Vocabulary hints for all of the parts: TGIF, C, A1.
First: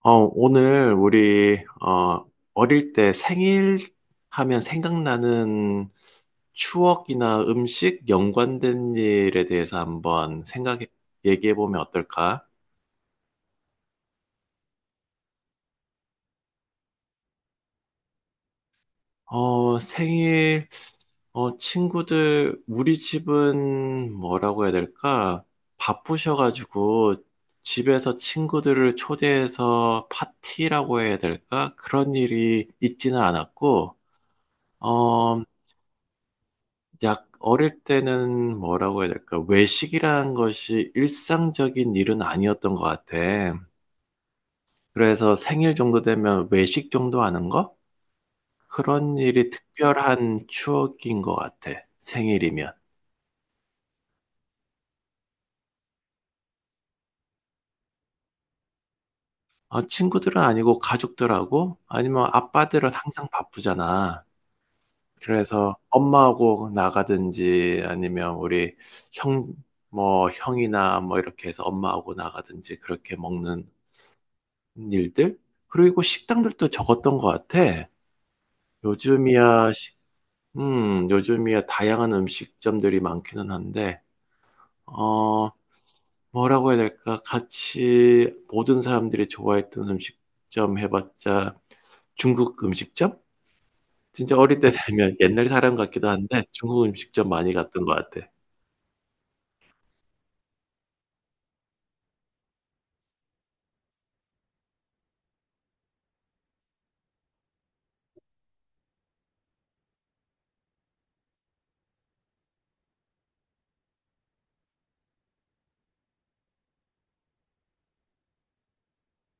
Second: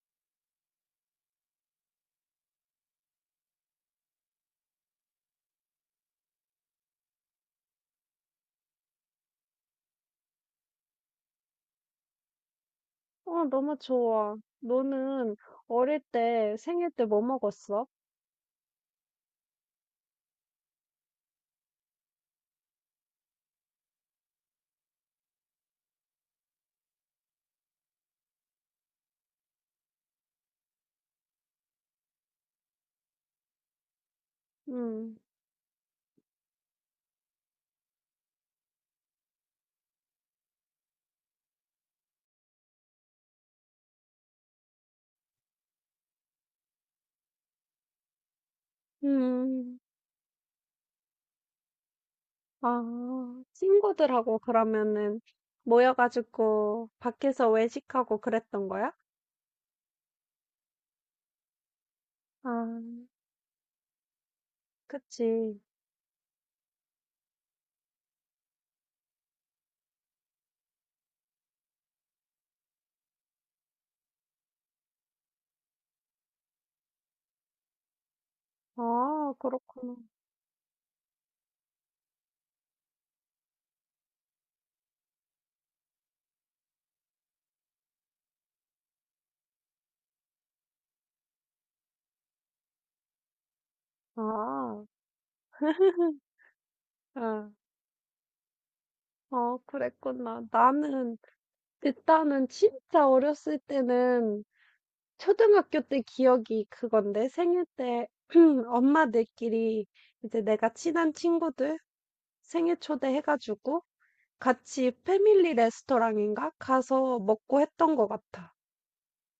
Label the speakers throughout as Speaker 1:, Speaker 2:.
Speaker 1: 오늘 우리 어릴 때 생일 하면 생각나는 추억이나 음식 연관된 일에 대해서 한번 생각해 얘기해 보면 어떨까?
Speaker 2: 너무 좋아. 너는 어릴 때 생일 때 뭐 먹었어?
Speaker 1: 생일 친구들 우리 집은 뭐라고 해야 될까? 바쁘셔가지고 집에서 친구들을 초대해서 파티라고 해야 될까? 그런 일이 있지는 않았고
Speaker 2: 음.
Speaker 1: 어, 약 어릴 때는 뭐라고 해야 될까? 외식이라는 것이 일상적인 일은 아니었던 것 같아. 그래서 생일 정도 되면 외식 정도 하는 거? 그런 일이
Speaker 2: 음.
Speaker 1: 특별한 추억인 것 같아. 생일이면.
Speaker 2: 아, 친구들하고 그러면은 모여가지고 밖에서 외식하고 그랬던 거야?
Speaker 1: 친구들은 아니고 가족들하고 아니면
Speaker 2: 아,
Speaker 1: 아빠들은 항상 바쁘잖아.
Speaker 2: 그치.
Speaker 1: 그래서 엄마하고 나가든지 아니면 우리 형, 뭐 형이나 뭐 이렇게 해서 엄마하고 나가든지 그렇게 먹는 일들 그리고 식당들도 적었던 것 같아.
Speaker 2: 아,
Speaker 1: 요즘이야
Speaker 2: 그렇구나.
Speaker 1: 식- 요즘이야 다양한 음식점들이 많기는 한데 어 뭐라고 해야 될까? 같이 모든 사람들이 좋아했던 음식점 해봤자 중국 음식점? 진짜 어릴 때
Speaker 2: 아.
Speaker 1: 되면 옛날 사람 같기도 한데 중국 음식점
Speaker 2: 아.
Speaker 1: 많이 갔던 것 같아.
Speaker 2: 그랬구나. 나는 일단은 진짜 어렸을 때는 초등학교 때 기억이 그건데 생일 때 엄마들끼리 이제 내가 친한 친구들 생일 초대해 가지고 같이 패밀리 레스토랑인가 가서 먹고 했던 것 같아.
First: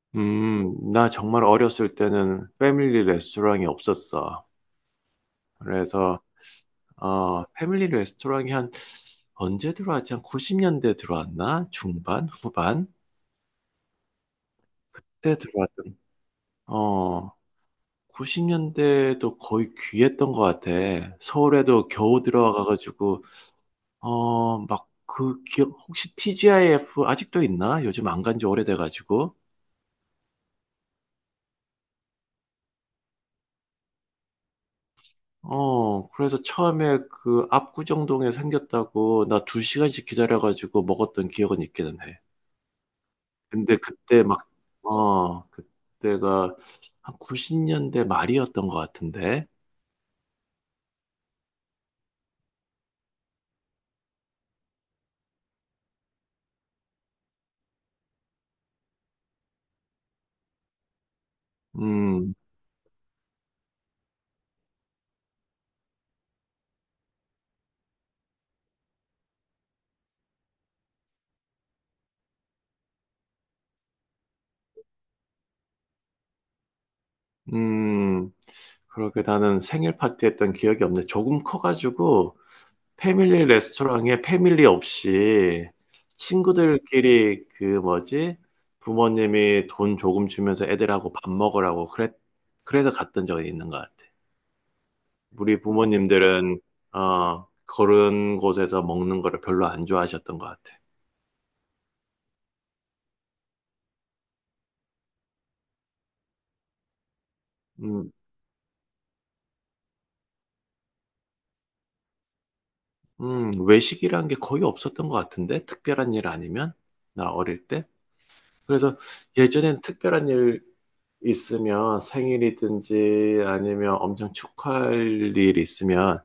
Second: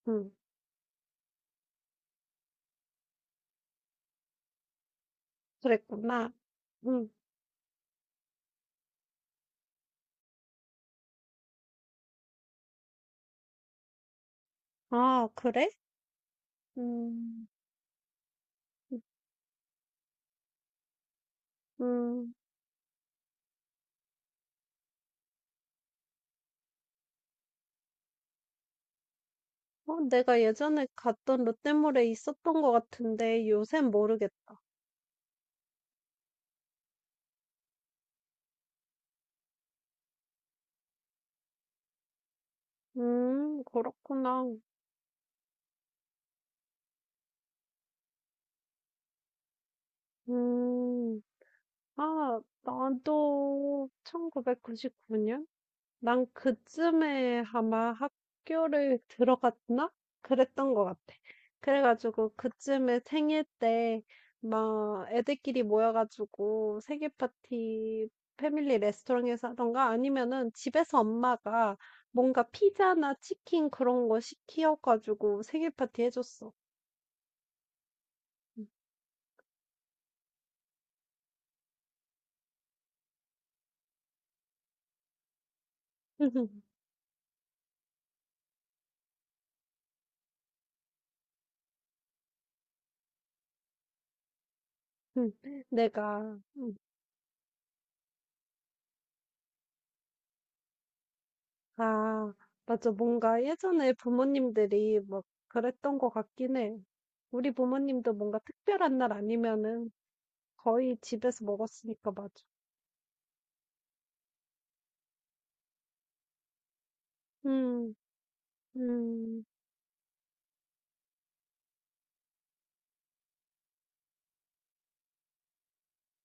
Speaker 2: 응.
Speaker 1: 나 정말 어렸을 때는 패밀리 레스토랑이 없었어. 그래서
Speaker 2: 그랬구나. 응.
Speaker 1: 패밀리 레스토랑이 한 언제 들어왔지? 한 90년대 들어왔나? 중반? 후반?
Speaker 2: 아,
Speaker 1: 때
Speaker 2: 그래?
Speaker 1: 어,
Speaker 2: 음.
Speaker 1: 90년대도 거의 귀했던 것 같아. 서울에도 겨우
Speaker 2: 음.
Speaker 1: 들어와가지고, 막 그기 혹시 TGIF 아직도 있나? 요즘 안 간지 오래돼가지고.
Speaker 2: 내가 예전에 갔던 롯데몰에 있었던 것 같은데 요샌 모르겠다.
Speaker 1: 그래서 처음에 그 압구정동에 생겼다고 나 2시간씩 기다려가지고 먹었던 기억은 있기는 해. 근데
Speaker 2: 그렇구나.
Speaker 1: 그때가 한 90년대 말이었던 것 같은데.
Speaker 2: 음. 아, 나도 1999년? 난 그쯤에 아마 학교를 들어갔나? 그랬던 것 같아. 그래가지고
Speaker 1: 음,
Speaker 2: 그쯤에 생일 때 막 애들끼리 모여가지고 생일 파티 패밀리 레스토랑에서 하던가 아니면은 집에서 엄마가 뭔가 피자나 치킨 그런 거 시켜가지고 생일 파티 해줬어.
Speaker 1: 음, 그렇게 나는 생일 파티 했던 기억이 없네. 조금 커가지고, 패밀리 레스토랑에 패밀리 없이 친구들끼리 뭐지? 부모님이 돈 조금 주면서 애들하고 밥 먹으라고 그래서 갔던 적이 있는 것 같아. 우리
Speaker 2: 내가.
Speaker 1: 부모님들은,
Speaker 2: 음.
Speaker 1: 그런 곳에서 먹는 거를 별로 안 좋아하셨던 것 같아.
Speaker 2: 아, 맞아. 뭔가 예전에 부모님들이 막 그랬던 것 같긴 해. 우리 부모님도
Speaker 1: 음,
Speaker 2: 뭔가 특별한 날 아니면은 거의 집에서 먹었으니까 맞아.
Speaker 1: 외식이란 게 거의 없었던 것 같은데? 특별한 일 아니면? 나 어릴 때?
Speaker 2: 음.
Speaker 1: 그래서
Speaker 2: 음.
Speaker 1: 예전엔 특별한 일 있으면 생일이든지 아니면 엄청 축하할 일 있으면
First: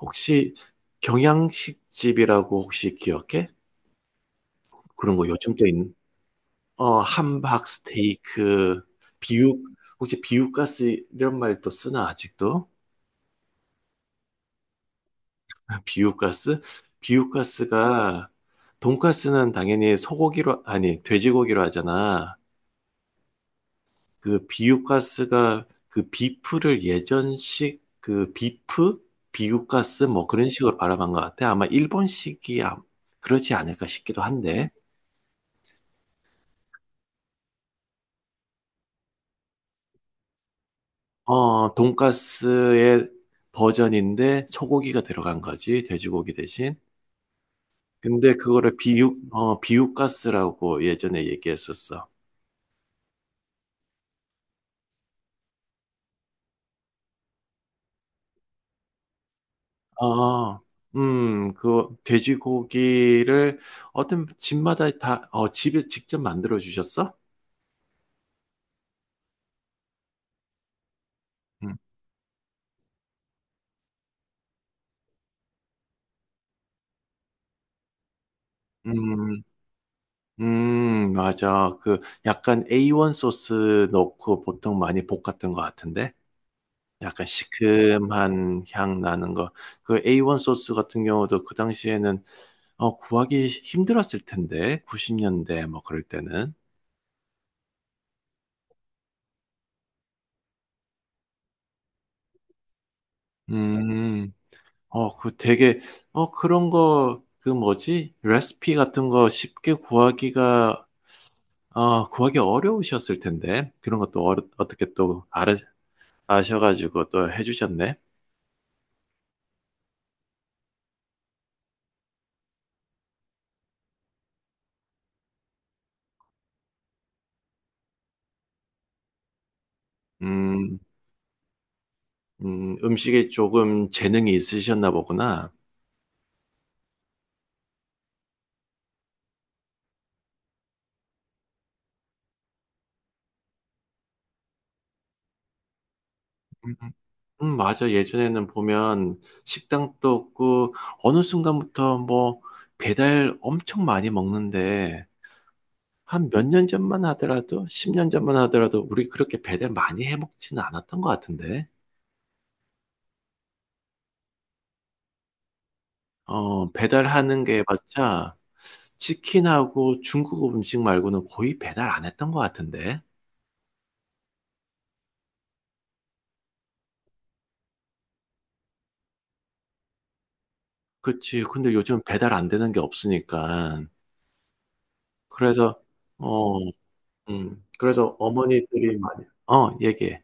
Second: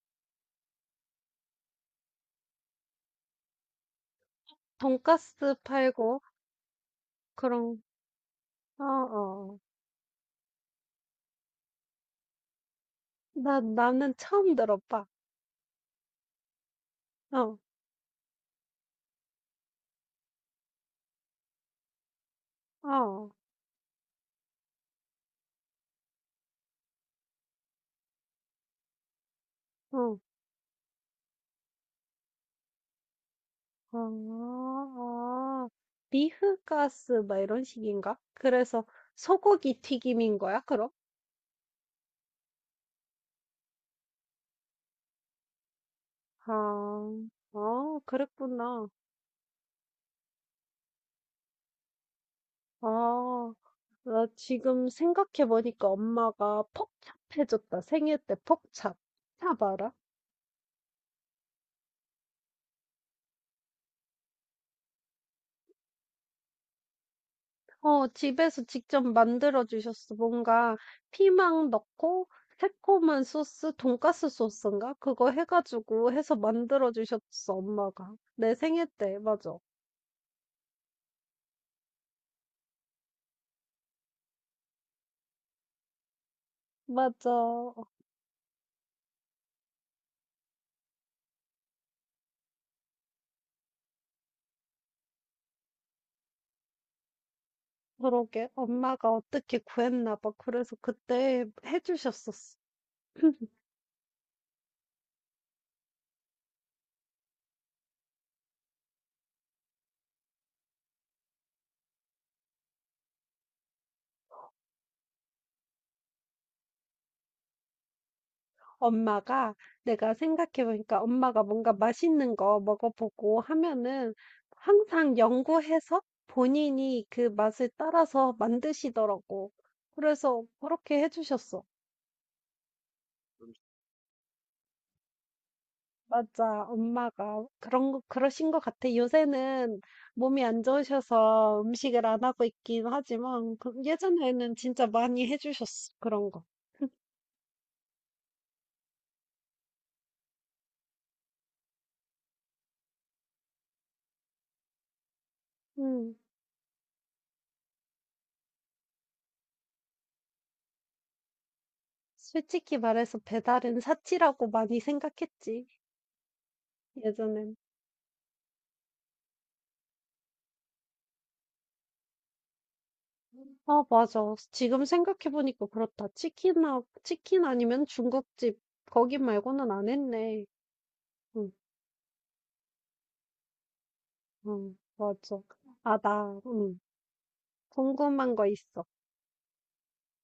Speaker 1: 혹시 경양식집이라고 혹시 기억해? 그런 거
Speaker 2: 돈가스
Speaker 1: 요즘도 있는
Speaker 2: 팔고
Speaker 1: 함박
Speaker 2: 그런,
Speaker 1: 스테이크
Speaker 2: 어.
Speaker 1: 비육 혹시 비육가스 이런 말도 쓰나 아직도?
Speaker 2: 나는 처음 들어봐.
Speaker 1: 비육가스?
Speaker 2: 어,
Speaker 1: 비육가스가 돈가스는 당연히 소고기로 아니 돼지고기로 하잖아.
Speaker 2: 어,
Speaker 1: 그 비유가스가 그 비프를 예전식 그 비프 비유가스
Speaker 2: 어,
Speaker 1: 뭐 그런 식으로 바라본 것 같아. 아마 일본식이 그렇지 않을까
Speaker 2: 어,
Speaker 1: 싶기도 한데.
Speaker 2: 어. 리흐가스, 막 이런 식인가? 그래서 소고기 튀김인 거야, 그럼?
Speaker 1: 돈가스의 버전인데 소고기가 들어간 거지, 돼지고기 대신.
Speaker 2: 아.
Speaker 1: 근데 그거를
Speaker 2: 그랬구나.
Speaker 1: 비유가스라고 예전에 얘기했었어.
Speaker 2: 아, 나 지금 생각해 보니까 엄마가 퍽찹 해줬다. 생일 때 퍽찹. 찹 알아?
Speaker 1: 어, 그 돼지고기를 어떤 집마다 집에 직접 만들어 주셨어?
Speaker 2: 어, 집에서 직접 만들어 주셨어. 뭔가 피망
Speaker 1: 음,
Speaker 2: 넣고 새콤한 소스, 돈가스 소스인가? 그거 해가지고 해서 만들어 주셨어, 엄마가. 내 생일 때,
Speaker 1: 음,
Speaker 2: 맞아.
Speaker 1: 맞아. 그 약간 A1 소스 넣고 보통 많이 볶았던 것 같은데? 약간
Speaker 2: 맞아.
Speaker 1: 시큼한 향 나는 거. 그 A1 소스 같은 경우도 그 당시에는 구하기 힘들었을 텐데. 90년대 뭐 그럴 때는.
Speaker 2: 그러게. 엄마가 어떻게 구했나 봐. 그래서 그때 해주셨었어.
Speaker 1: 음, 그 되게, 그런 거, 그 뭐지? 레시피 같은 거 쉽게 구하기 어려우셨을 텐데. 그런 것도 어떻게 또 아셔가지고 또 해주셨네.
Speaker 2: 엄마가 내가 생각해보니까 엄마가 뭔가 맛있는 거 먹어보고 하면은 항상 연구해서 본인이 그 맛을 따라서 만드시더라고. 그래서
Speaker 1: 음,
Speaker 2: 그렇게 해주셨어.
Speaker 1: 음식에 조금 재능이 있으셨나 보구나.
Speaker 2: 맞아, 엄마가 그런 거, 그러신 것 같아. 요새는 몸이 안 좋으셔서 음식을 안 하고 있긴 하지만 예전에는 진짜 많이 해주셨어. 그런 거.
Speaker 1: 음, 맞아. 예전에는 보면 식당도 없고 어느 순간부터 뭐 배달 엄청 많이 먹는데
Speaker 2: 음.
Speaker 1: 한 몇 년 전만 하더라도 10년 전만 하더라도 우리 그렇게 배달 많이 해 먹지는 않았던 것 같은데.
Speaker 2: 솔직히 말해서 배달은 사치라고 많이 생각했지,
Speaker 1: 배달하는
Speaker 2: 예전에는.
Speaker 1: 게 맞자 치킨하고 중국 음식 말고는 거의 배달 안 했던 것 같은데.
Speaker 2: 아, 맞아. 지금 생각해보니까 그렇다. 치킨 아니면 중국집, 거기 말고는 안 했네.
Speaker 1: 그치.
Speaker 2: 응.
Speaker 1: 근데 요즘 배달 안 되는 게 없으니까.
Speaker 2: 응, 맞아.
Speaker 1: 그래서, 어,
Speaker 2: 응,
Speaker 1: 그래서
Speaker 2: 궁금한 거 있어.
Speaker 1: 어머니들이 많이 얘기해.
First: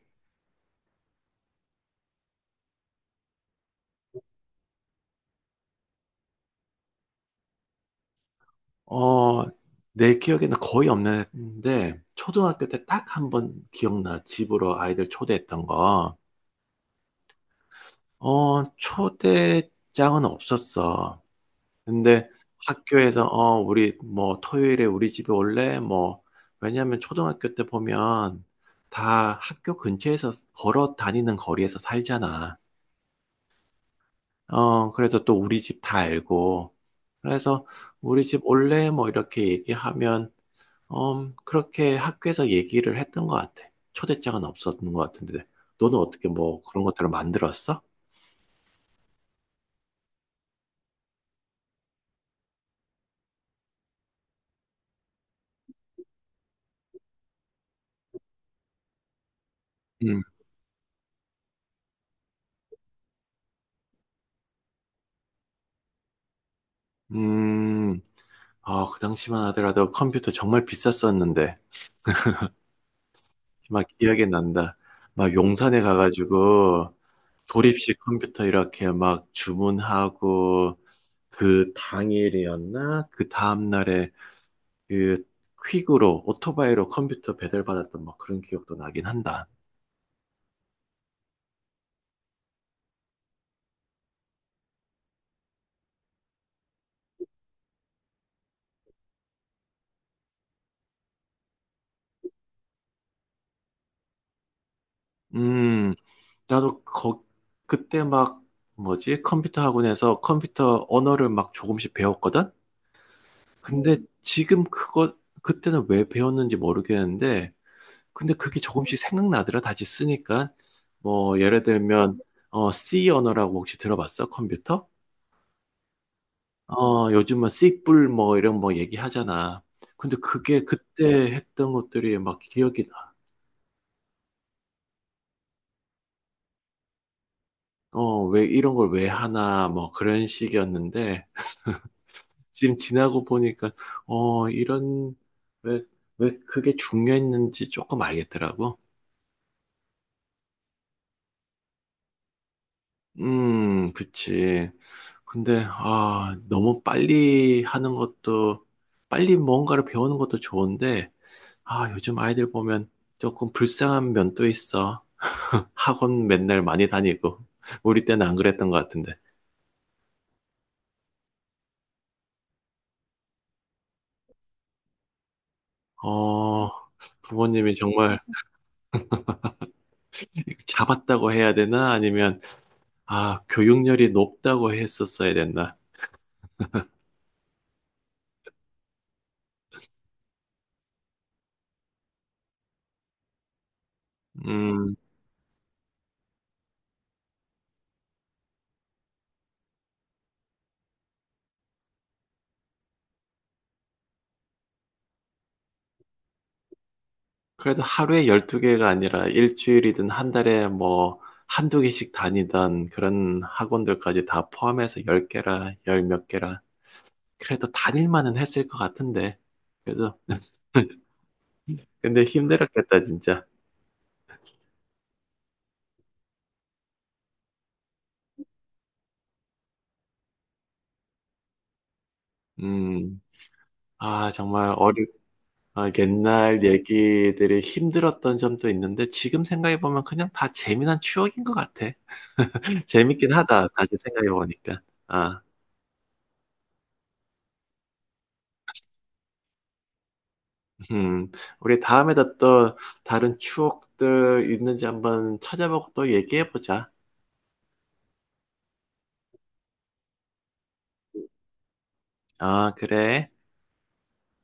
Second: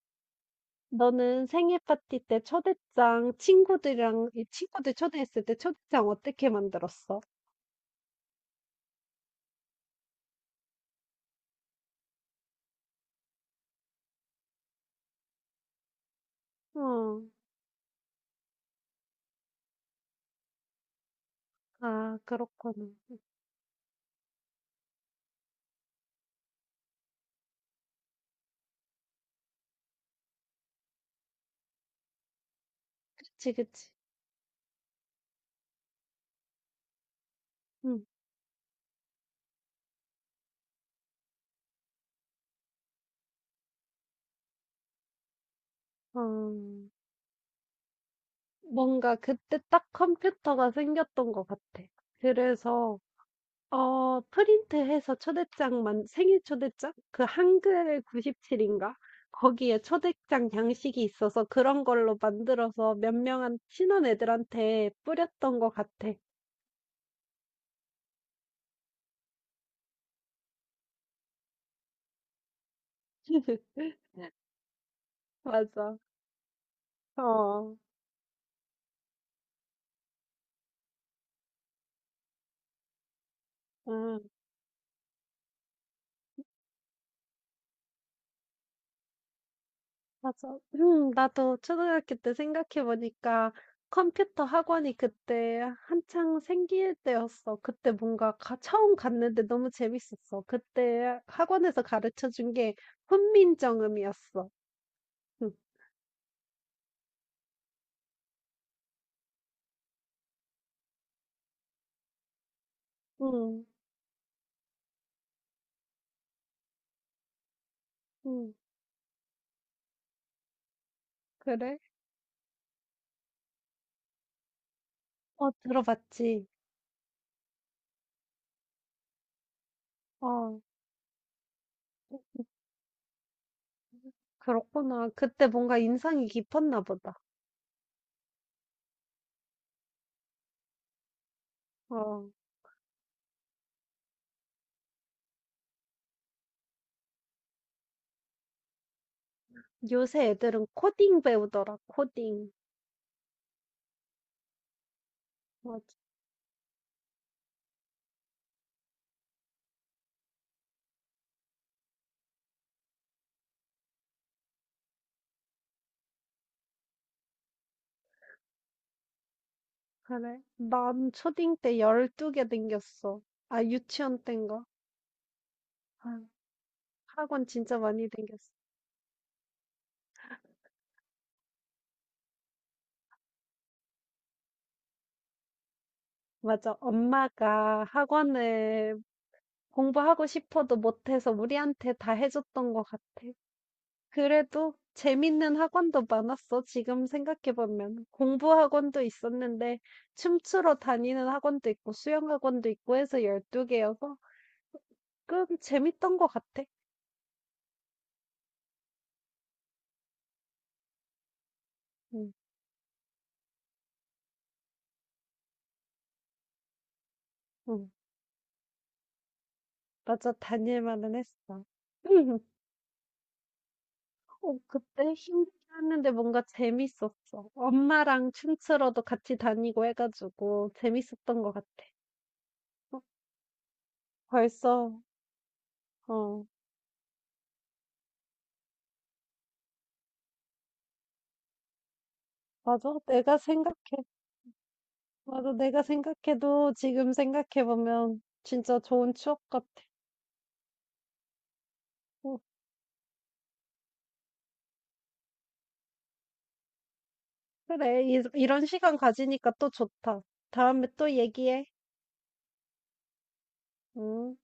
Speaker 2: 너는 생일 파티 때 초대장, 이 친구들 초대했을 때 초대장 어떻게 만들었어?
Speaker 1: 어, 내 기억에는 거의 없는데, 초등학교 때 딱 한 번 기억나. 집으로 아이들 초대했던 거.
Speaker 2: 어.
Speaker 1: 초대장은 없었어.
Speaker 2: 아,
Speaker 1: 근데
Speaker 2: 그렇구나.
Speaker 1: 학교에서, 우리 뭐 토요일에 우리 집에 올래? 뭐, 왜냐면 초등학교 때 보면 다 학교 근처에서 걸어 다니는 거리에서 살잖아.
Speaker 2: 그치, 그치.
Speaker 1: 그래서 또 우리 집 다 알고, 그래서
Speaker 2: 응.
Speaker 1: 우리 집 올래? 뭐 이렇게 얘기하면, 그렇게 학교에서 얘기를 했던 것 같아. 초대장은 없었던 것 같은데. 너는 어떻게 뭐 그런
Speaker 2: 어,
Speaker 1: 것들을 만들었어?
Speaker 2: 뭔가 그때 딱 컴퓨터가 생겼던 것 같아. 그래서, 어 프린트해서 초대장만 생일 초대장? 그 한글 97 인가? 거기에
Speaker 1: 음,
Speaker 2: 초대장 양식이 있어서 그런 걸로 만들어서 몇 명한 친한 애들한테 뿌렸던 것 같아.
Speaker 1: 음, 그 당시만 하더라도 컴퓨터 정말 비쌌었는데, 막 기억이 난다. 막 용산에
Speaker 2: 맞아.
Speaker 1: 가가지고
Speaker 2: 어.
Speaker 1: 조립식 컴퓨터 이렇게 막 주문하고, 그 당일이었나? 그 다음날에
Speaker 2: 음.
Speaker 1: 그 퀵으로 오토바이로 컴퓨터 배달 받았던 막 그런 기억도 나긴 한다.
Speaker 2: 맞아. 음, 나도 초등학교 때 생각해 보니까 컴퓨터 학원이 그때 한창 생길 때였어. 그때 처음 갔는데 너무 재밌었어. 그때 학원에서 가르쳐 준 게 훈민정음이었어. 응.
Speaker 1: 음, 나도 그때 막 뭐지? 컴퓨터 학원에서 컴퓨터 언어를 막 조금씩 배웠거든?
Speaker 2: 응.
Speaker 1: 근데 지금 그때는 왜 배웠는지 모르겠는데, 근데
Speaker 2: 응.
Speaker 1: 그게 조금씩 생각나더라. 다시 쓰니까. 뭐, 예를
Speaker 2: 그래?
Speaker 1: 들면, C 언어라고 혹시 들어봤어? 컴퓨터?
Speaker 2: 어, 들어봤지.
Speaker 1: 요즘은 C뿔 뭐 이런 뭐 얘기하잖아. 근데
Speaker 2: 어,
Speaker 1: 그게 그때 했던 것들이 막 기억이 나.
Speaker 2: 그렇구나. 그때 뭔가 인상이 깊었나 보다.
Speaker 1: 왜 이런 걸 왜 하나, 뭐 그런 식이었는데,
Speaker 2: 어,
Speaker 1: 지금 지나고 보니까, 어, 이런, 왜, 왜 그게 중요했는지 조금 알겠더라고.
Speaker 2: 요새 애들은 코딩 배우더라, 코딩.
Speaker 1: 그치. 근데, 너무 빨리 하는 것도, 빨리 뭔가를 배우는 것도 좋은데, 요즘 아이들 보면 조금 불쌍한 면도 있어. 학원 맨날 많이 다니고, 우리 때는 안 그랬던 것 같은데.
Speaker 2: 그래? 난 초딩 때 12개 댕겼어. 아, 유치원 땐가? 아,
Speaker 1: 어,
Speaker 2: 학원
Speaker 1: 부모님이
Speaker 2: 진짜 많이
Speaker 1: 정말,
Speaker 2: 댕겼어.
Speaker 1: 잡았다고 해야 되나? 아니면, 교육열이 높다고 했었어야 됐나?
Speaker 2: 맞아. 엄마가 학원을 공부하고 싶어도 못해서 우리한테 다 해줬던 것 같아. 그래도
Speaker 1: 음,
Speaker 2: 재밌는 학원도 많았어. 지금 생각해보면. 공부 학원도 있었는데, 춤추러 다니는 학원도 있고, 수영 학원도 있고 해서 12개여서, 꽤 재밌던 것 같아.
Speaker 1: 그래도 하루에 12개가 아니라 일주일이든 한 달에 뭐, 한두 개씩
Speaker 2: 응.
Speaker 1: 다니던 그런 학원들까지 다 포함해서 10개라, 열 몇 개라. 그래도
Speaker 2: 응.
Speaker 1: 다닐 만은 했을 것 같은데. 그래도,
Speaker 2: 맞아. 다닐 만은 했어.
Speaker 1: 근데 힘들었겠다, 진짜.
Speaker 2: 어 그때 힘들긴 했는데 뭔가 재밌었어. 엄마랑 춤추러도 같이 다니고 해 가지고 재밌었던 것 같아. 어.
Speaker 1: 음, 정말
Speaker 2: 벌써. 어
Speaker 1: 옛날 얘기들이 힘들었던 점도 있는데, 지금 생각해보면 그냥 다 재미난 추억인 것 같아.
Speaker 2: 맞아.
Speaker 1: 재밌긴
Speaker 2: 내가
Speaker 1: 하다.
Speaker 2: 생각해
Speaker 1: 다시 생각해 보니까. 아,
Speaker 2: 맞아. 내가 생각해도 지금 생각해 보면 진짜 좋은 추억 같아.
Speaker 1: 음. 우리 다에다
Speaker 2: 어,
Speaker 1: 또 다른 추억들 있는지 한번 찾아보고 또 얘기해 보자.
Speaker 2: 그래. 이런 시간 가지니까 또 좋다. 다음에 또 얘기해.
Speaker 1: 아, 그래.
Speaker 2: 응.